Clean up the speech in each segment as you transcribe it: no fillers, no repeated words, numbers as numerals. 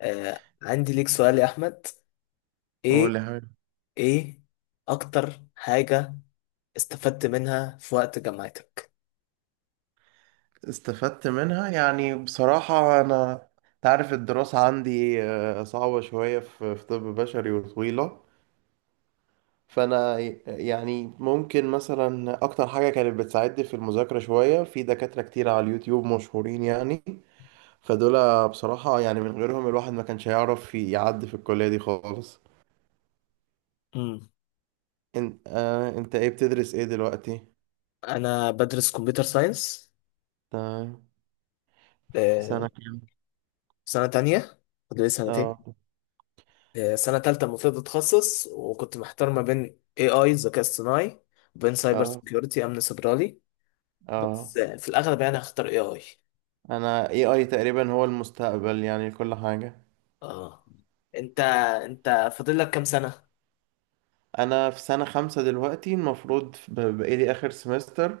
آه، عندي ليك سؤال يا احمد. قول ايه؟ يا حبيبي. ايه اكتر حاجة استفدت منها في وقت جامعتك؟ استفدت منها، يعني بصراحة أنا تعرف الدراسة عندي صعبة شوية في طب بشري وطويلة. فأنا يعني ممكن مثلا أكتر حاجة كانت بتساعدني في المذاكرة شوية في دكاترة كتير على اليوتيوب مشهورين يعني. فدول بصراحة يعني من غيرهم الواحد ما كانش هيعرف يعدي في الكلية دي خالص. امم، أنت إيه بتدرس إيه دلوقتي؟ انا بدرس كمبيوتر ساينس. آه... في آه، سنة كام؟ سنة تانية. فاضل لي آه. سنتين. آه، سنة تالتة المفروض اتخصص، وكنت محتار ما بين اي اي ذكاء اصطناعي، وبين سايبر آه. سيكيورتي، امن سيبراني. آه، بس في الاغلب يعني هختار اي اي. انا AI تقريبا هو المستقبل يعني كل حاجة. اه. انت انت فاضل لك كام سنة؟ انا في سنة خمسة دلوقتي المفروض بقالي اخر سمستر.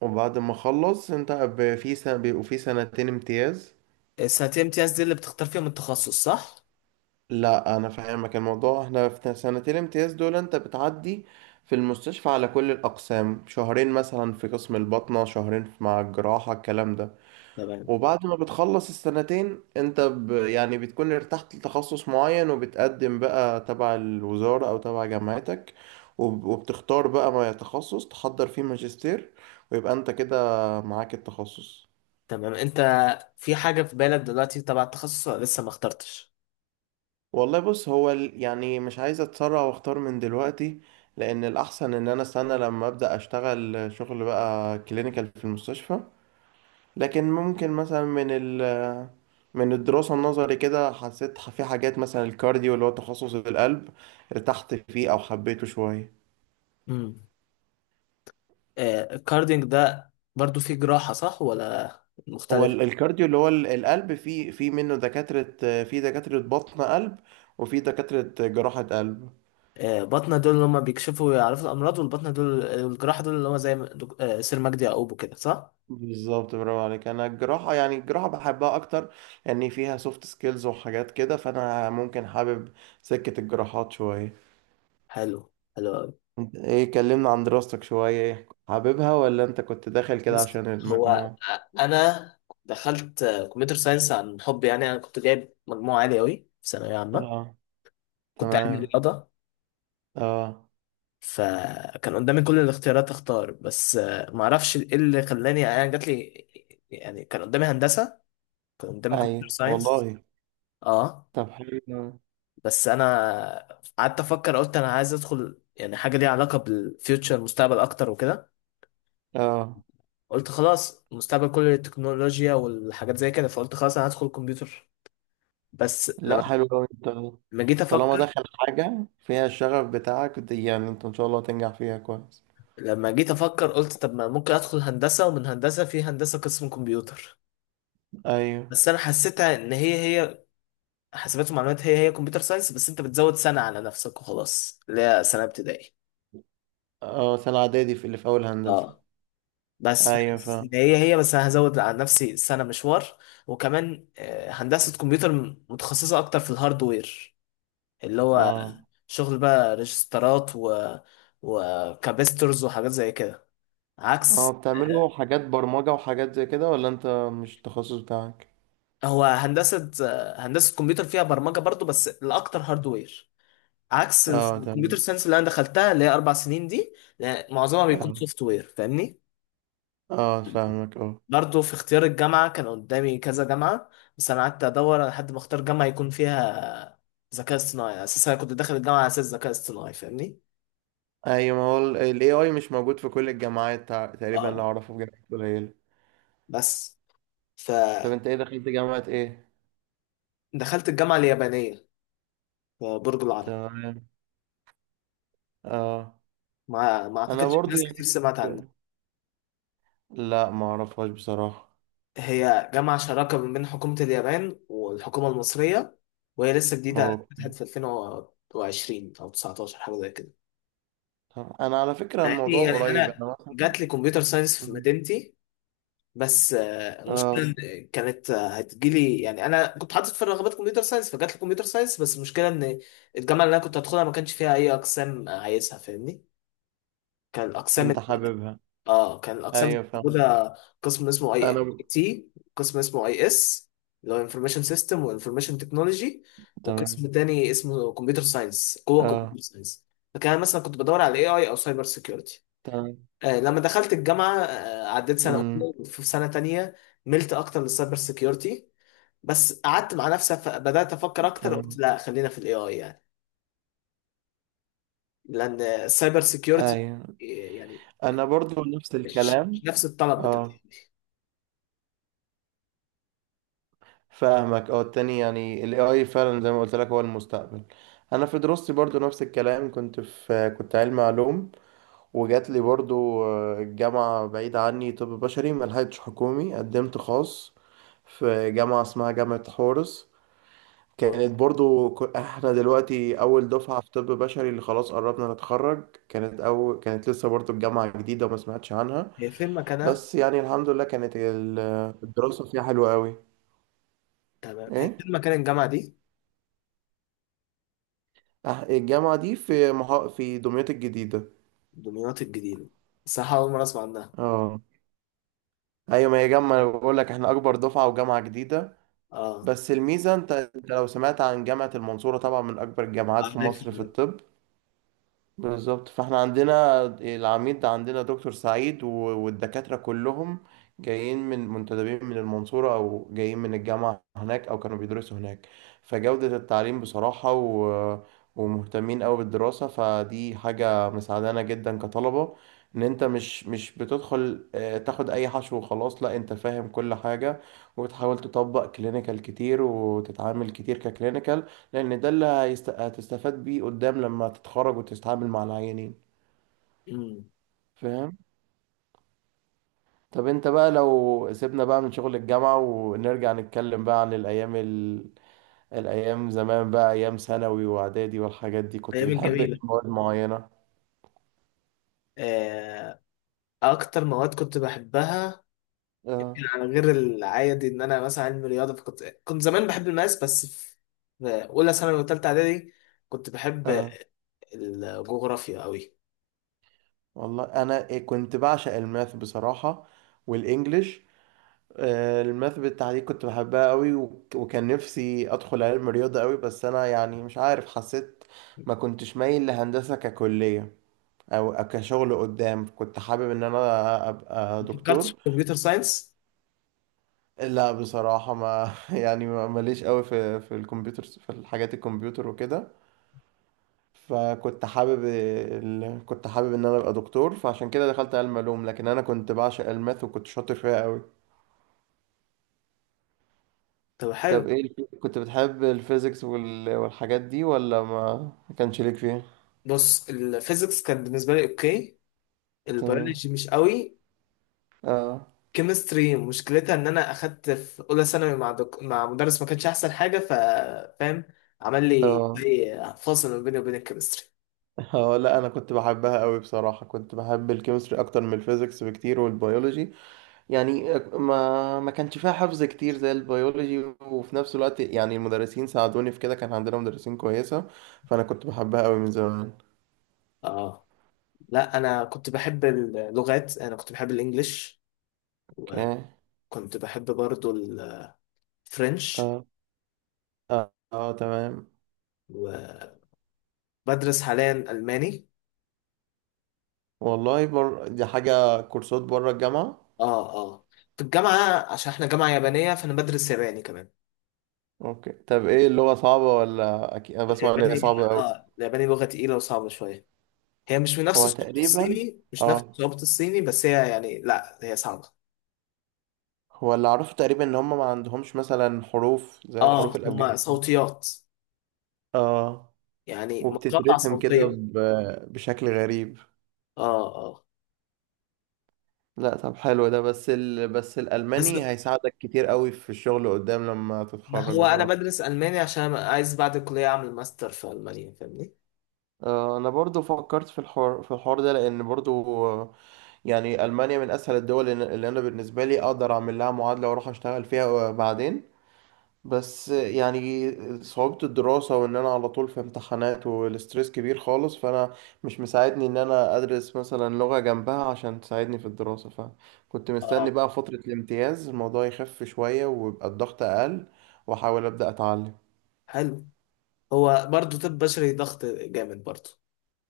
وبعد ما اخلص انت في سنة بيبقوا في سنتين امتياز. السنتين امتياز دي اللي بتختار فيهم التخصص، صح؟ لا انا فاهمك الموضوع، احنا في سنتين امتياز دول انت بتعدي في المستشفى على كل الاقسام شهرين، مثلا في قسم الباطنة شهرين، مع الجراحة الكلام ده. تمام. وبعد ما بتخلص السنتين انت يعني بتكون ارتحت لتخصص معين، وبتقدم بقى تبع الوزارة او تبع جامعتك، وبتختار بقى ما تخصص تحضر فيه ماجستير، ويبقى انت كده معاك التخصص. تمام، انت في حاجة في بالك دلوقتي تبع التخصص، ولا لسه ما اخترتش؟ والله بص، يعني مش عايز اتسرع واختار من دلوقتي، لان الاحسن ان انا استنى لما ابدا اشتغل شغل بقى كلينيكال في المستشفى. لكن ممكن مثلا من الدراسة النظري كده حسيت في حاجات، مثلا الكارديو اللي هو تخصص القلب ارتحت فيه أو حبيته شوية. امم. آه، الكاردينج ده برضو فيه جراحة، صح ولا هو مختلف؟ الكارديو اللي هو القلب، في منه دكاترة، في دكاترة بطن قلب، وفي دكاترة جراحة قلب. آه، بطنة دول اللي هم بيكشفوا ويعرفوا الأمراض، والبطنة دول الجراحة دول اللي هم زي ما سير مجدي يعقوب كده، صح؟ بالظبط، برافو عليك. أنا الجراحة يعني الجراحة بحبها أكتر، لأن فيها سوفت سكيلز وحاجات كده، فأنا ممكن حابب سكة الجراحات شوية. حلو، حلو أوي. انت ايه؟ كلمنا عن دراستك شوية، ايه حاببها ولا انت كنت داخل كده بص، عشان هو المجموع؟ أنا دخلت كمبيوتر ساينس عن حب، يعني أنا كنت جايب مجموعة عالية أوي في ثانوية عامة. اه. كنت علمي تمام. رياضة، اه. فكان قدامي كل الاختيارات اختار. بس ما اعرفش ايه اللي خلاني يعني جات لي. يعني كان قدامي هندسه، كان قدامي كمبيوتر اي ساينس. والله. اه. طب حلو أوي. بس انا قعدت افكر، قلت انا عايز ادخل يعني حاجه ليها علاقه بالفيوتشر، المستقبل اكتر وكده. اه. قلت خلاص، المستقبل كله التكنولوجيا والحاجات زي كده، فقلت خلاص انا هدخل كمبيوتر. بس لما لا، حلو أوي. انت لما جيت طالما افكر، داخل حاجة فيها الشغف بتاعك دي، يعني انت ان شاء الله تنجح فيها كويس. قلت طب ما ممكن ادخل هندسه، ومن هندسه في هندسه قسم كمبيوتر. ايوه. بس انا حسيتها ان هي هي، حاسبات ومعلومات هي هي كمبيوتر ساينس، بس انت بتزود سنة على نفسك وخلاص، اللي هي سنة ابتدائي. اه، سنة اعدادي في اللي في اول هندسة. اه. بس ايوه فحاسس ان فاهم. هي هي، بس انا هزود على نفسي سنة مشوار. وكمان هندسة كمبيوتر متخصصة اكتر في الهاردوير، اللي هو اه. شغل بقى ريجسترات و وكابسترز وحاجات زي كده، اه، عكس بتعملوا حاجات برمجة وحاجات زي كده ولا انت مش التخصص بتاعك؟ هو هندسة، هندسة كمبيوتر فيها برمجة برضو، بس الأكتر هاردوير. عكس اه الكمبيوتر تمام. ساينس اللي أنا دخلتها، اللي هي أربع سنين دي. لا، معظمها بيكون اه. سوفت وير، فاهمني؟ اه فاهمك، اه. برضه في اختيار الجامعة كان قدامي كذا جامعة، بس أنا قعدت أدور لحد ما أختار جامعة يكون فيها ذكاء اصطناعي. أساسا أنا كنت داخل الجامعة على أساس ذكاء اصطناعي، فاهمني؟ ايوه، ما هو ال AI مش موجود في كل الجامعات، تقريبا اللي أه. اعرفه في جامعات قليلة. بس طب فدخلت انت ايه؟ دخلت جامعة ايه؟ الجامعة اليابانية في برج العرب. تمام. اه. ما انا أعتقدش برضو ناس يعني كتير سمعت عنها. في- لا ما اعرفهاش بصراحة. هي جامعة شراكة ما بين حكومة اليابان والحكومة المصرية، وهي لسه جديدة، اوكي. فتحت في 2020 أو 19 حاجة زي كده. طب انا على فكرة يعني الموضوع يعني قريب، أنا انا مثلا. جات لي كمبيوتر ساينس في مم. مدينتي. بس المشكله اه. إن كانت هتجيلي، يعني انا كنت حاطط في الرغبات كمبيوتر ساينس، فجات لي كمبيوتر ساينس. بس المشكله ان الجامعه اللي انا كنت هدخلها ما كانش فيها اي اقسام عايزها، فاهمني؟ كان الاقسام انت ال- حاببها؟ اه كان الاقسام اللي ايوه فاهم. موجوده قسم اسمه انا اي ب... تي، قسم اسمه اي اس، اللي هو انفورميشن سيستم وانفورميشن تكنولوجي، تمام. وقسم تاني اسمه كمبيوتر ساينس. جوه كمبيوتر اه. ساينس فكان أنا مثلا كنت بدور على اي اي او سايبر سيكيورتي. تمام. آه، لما دخلت الجامعة عديت سنة امم. أولى في سنة تانية، ملت أكتر للسايبر سيكيورتي. بس قعدت مع نفسي، بدأت أفكر أكتر، قلت تمام. لا خلينا في الاي اي يعني. لأن السايبر سيكيورتي ايوه، يعني انا برضو نفس مش الكلام. مش نفس الطلب بتاع اه دي. فاهمك، اه، التاني يعني ال AI فعلا زي ما قلت لك هو المستقبل. انا في دراستي برضو نفس الكلام، كنت في كنت علمي علوم، وجات لي برضو الجامعة بعيدة عني، طب بشري ملحقتش حكومي قدمت خاص في جامعة اسمها جامعة حورس. كانت برضو احنا دلوقتي اول دفعة في طب بشري اللي خلاص قربنا نتخرج، كانت اول، كانت لسه برضو الجامعة جديدة وما سمعتش عنها. هي فين مكانها؟ بس يعني الحمد لله كانت الدراسة فيها حلوة قوي. تمام، هي ايه؟ فين مكان الجامعة دي؟ الجامعة دي في دمياط الجديدة. دمياط الجديدة، صح؟ أول مرة أسمع عنها. اه. ايوه، ما هي جامعة، أنا بقول لك احنا اكبر دفعة وجامعة جديدة. أه. بس الميزة انت، انت لو سمعت عن جامعة المنصورة طبعا من اكبر الجامعات في عارف، مصر في عارف. الطب. بالظبط، فاحنا عندنا العميد، عندنا دكتور سعيد والدكاترة كلهم جايين من منتدبين من المنصورة، أو جايين من الجامعة هناك، أو كانوا بيدرسوا هناك. فجودة التعليم بصراحة ومهتمين أوي بالدراسة، فدي حاجة مساعدانا جدا كطلبة. إن أنت مش بتدخل تاخد أي حشو وخلاص، لا أنت فاهم كل حاجة وبتحاول تطبق كلينيكال كتير وتتعامل كتير ككلينيكال، لان ده اللي هتستفاد بيه قدام لما تتخرج وتتعامل مع العيانين. أمم. فاهم؟ طب انت بقى لو سيبنا بقى من شغل الجامعة ونرجع نتكلم بقى عن الايام زمان بقى، ايام ثانوي واعدادي والحاجات دي، كنت أيام بتحب ايه الجميلة. مواد معينة؟ آه، أكتر مواد كنت بحبها، اه. يعني غير العادي ان انا مثلا علمي رياضه، فكنت زمان بحب الماس، بس في في اولى ثانوي وثالثه اعدادي كنت بحب اه. الجغرافيا قوي. والله انا إيه، كنت بعشق الماث بصراحة والانجليش. الماث بالتحديد كنت بحبها قوي، وكان نفسي ادخل علم رياضة قوي، بس انا يعني مش عارف، حسيت ما كنتش مايل لهندسة ككلية، او أو كشغل قدام كنت حابب ان انا ابقى ما فكرتش في دكتور. كمبيوتر ساينس؟ لا بصراحة ما يعني ماليش قوي في في الكمبيوتر، في الحاجات الكمبيوتر وكده. فكنت حابب كنت حابب ان انا ابقى دكتور، فعشان كده دخلت علم علوم، لكن انا كنت بعشق الماث وكنت شاطر فيها قوي. طب حلو. طب ايه، كنت بتحب الفيزيكس والحاجات دي ولا ما ما كانش ليك فيها؟ بص، الفيزيكس كان بالنسبه لي اوكي، تمام. البيولوجي مش قوي. اه. كيمستري مشكلتها ان انا اخدت في اولى ثانوي مع مع مدرس ما كانش احسن حاجه، ف فاهم، عمل لي اه. زي فاصل ما بيني وبين الكيمستري. اه. لا انا كنت بحبها قوي بصراحة، كنت بحب الكيمستري اكتر من الفيزيكس بكتير والبيولوجي. يعني ما كانش فيها حفظ كتير زي البيولوجي، وفي نفس الوقت يعني المدرسين ساعدوني في كده، كان عندنا مدرسين كويسة، فأنا كنت بحبها قوي من زمان. اه. لا، انا كنت بحب اللغات، انا كنت بحب الانجليش، اوكي. كنت بحب برضو الفرنش. اه. اه, تمام. وبدرس حاليا ألماني. دي حاجة كورسات بره الجامعة. اه، اه. في الجامعة، عشان احنا جامعة يابانية، فأنا بدرس ياباني كمان. اوكي. طب ايه اللغة صعبة ولا؟ اكيد انا بسمع ان هي الياباني، صعبة قوي. اه الياباني لغة تقيلة وصعبة شوية. هي مش من نفس هو صعوبة تقريبا، الصيني، مش نفس اه، صعوبة الصيني، بس هي يعني، لا هي صعبة. هو اللي اعرفه تقريبا ان هم ما عندهمش مثلا حروف زي الحروف اه، هما الابجدية. صوتيات، اه. يعني مقاطع وبتترسم كده صوتية. بشكل غريب. اه، اه. لا طب حلو ده، بس بس بس الألماني هيساعدك كتير قوي في الشغل قدام لما ما تتخرج هو أنا بصراحة. بدرس ألماني عشان عايز بعد الكلية أعمل ماستر في ألمانيا، فاهمني؟ انا برضو فكرت في الحوار في الحوار ده، لان برضو يعني المانيا من اسهل الدول اللي انا بالنسبه لي اقدر اعمل لها معادله واروح اشتغل فيها بعدين. بس يعني صعوبة الدراسة وإن أنا على طول في امتحانات والستريس كبير خالص، فأنا مش مساعدني إن أنا أدرس مثلا لغة جنبها عشان تساعدني في الدراسة، فكنت مستني اه. بقى فترة الامتياز الموضوع يخف شوية ويبقى الضغط أقل وأحاول أبدأ أتعلم. حلو. هو برضه طب بشري ضغط جامد برضه.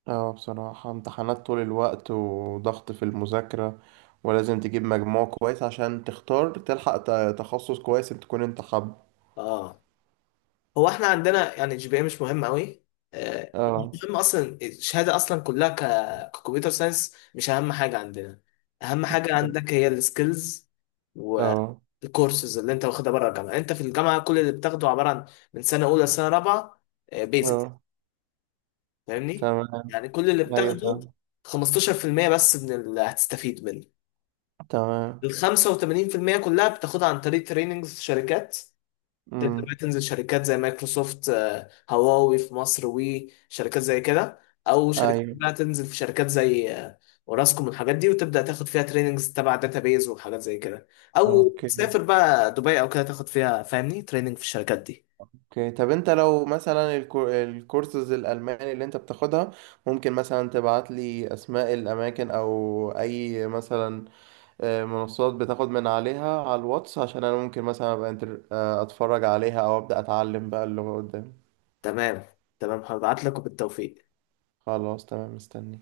اه بصراحة امتحانات طول الوقت وضغط في المذاكرة، ولازم تجيب مجموع كويس عشان تختار تلحق تخصص كويس تكون انت حابه. اه. هو احنا عندنا يعني الجي بي اي مش مهم قوي. آه، اه. المهم اصلا الشهاده اصلا كلها ككمبيوتر ساينس مش اهم حاجه عندنا. اهم حاجه اوكي. عندك هي السكيلز، اه. والكورسز اللي انت واخدها بره الجامعه. انت في الجامعه كل اللي بتاخده عباره عن، من سنه اولى لسنه رابعه، بيزك، اه. فاهمني؟ تمام. يعني كل اللي ايوه بتاخده فاهم. 15% بس من اللي هتستفيد منه. تمام. ال 85% كلها بتاخدها عن طريق تريننجز في شركات. تبدأ بقى امم. تنزل شركات زي مايكروسوفت، هواوي في مصر، وي شركات زي كده. او شركات ايوه. بقى تنزل في شركات زي اوراسكوم والحاجات دي، وتبدأ تاخد فيها تريننجز تبع داتابيز وحاجات زي كده. او اوكي. تسافر بقى دبي او كده، تاخد فيها فاهمني تريننج في الشركات دي. اوكي، طب انت لو مثلا الكورسز الالماني اللي انت بتاخدها، ممكن مثلا تبعت لي اسماء الاماكن او اي مثلا منصات بتاخد من عليها على الواتس، عشان انا ممكن مثلا ابقى اتفرج عليها او ابدا اتعلم بقى اللغة قدام. تمام. تمام، هبعت لك، وبالتوفيق. خلاص تمام مستني.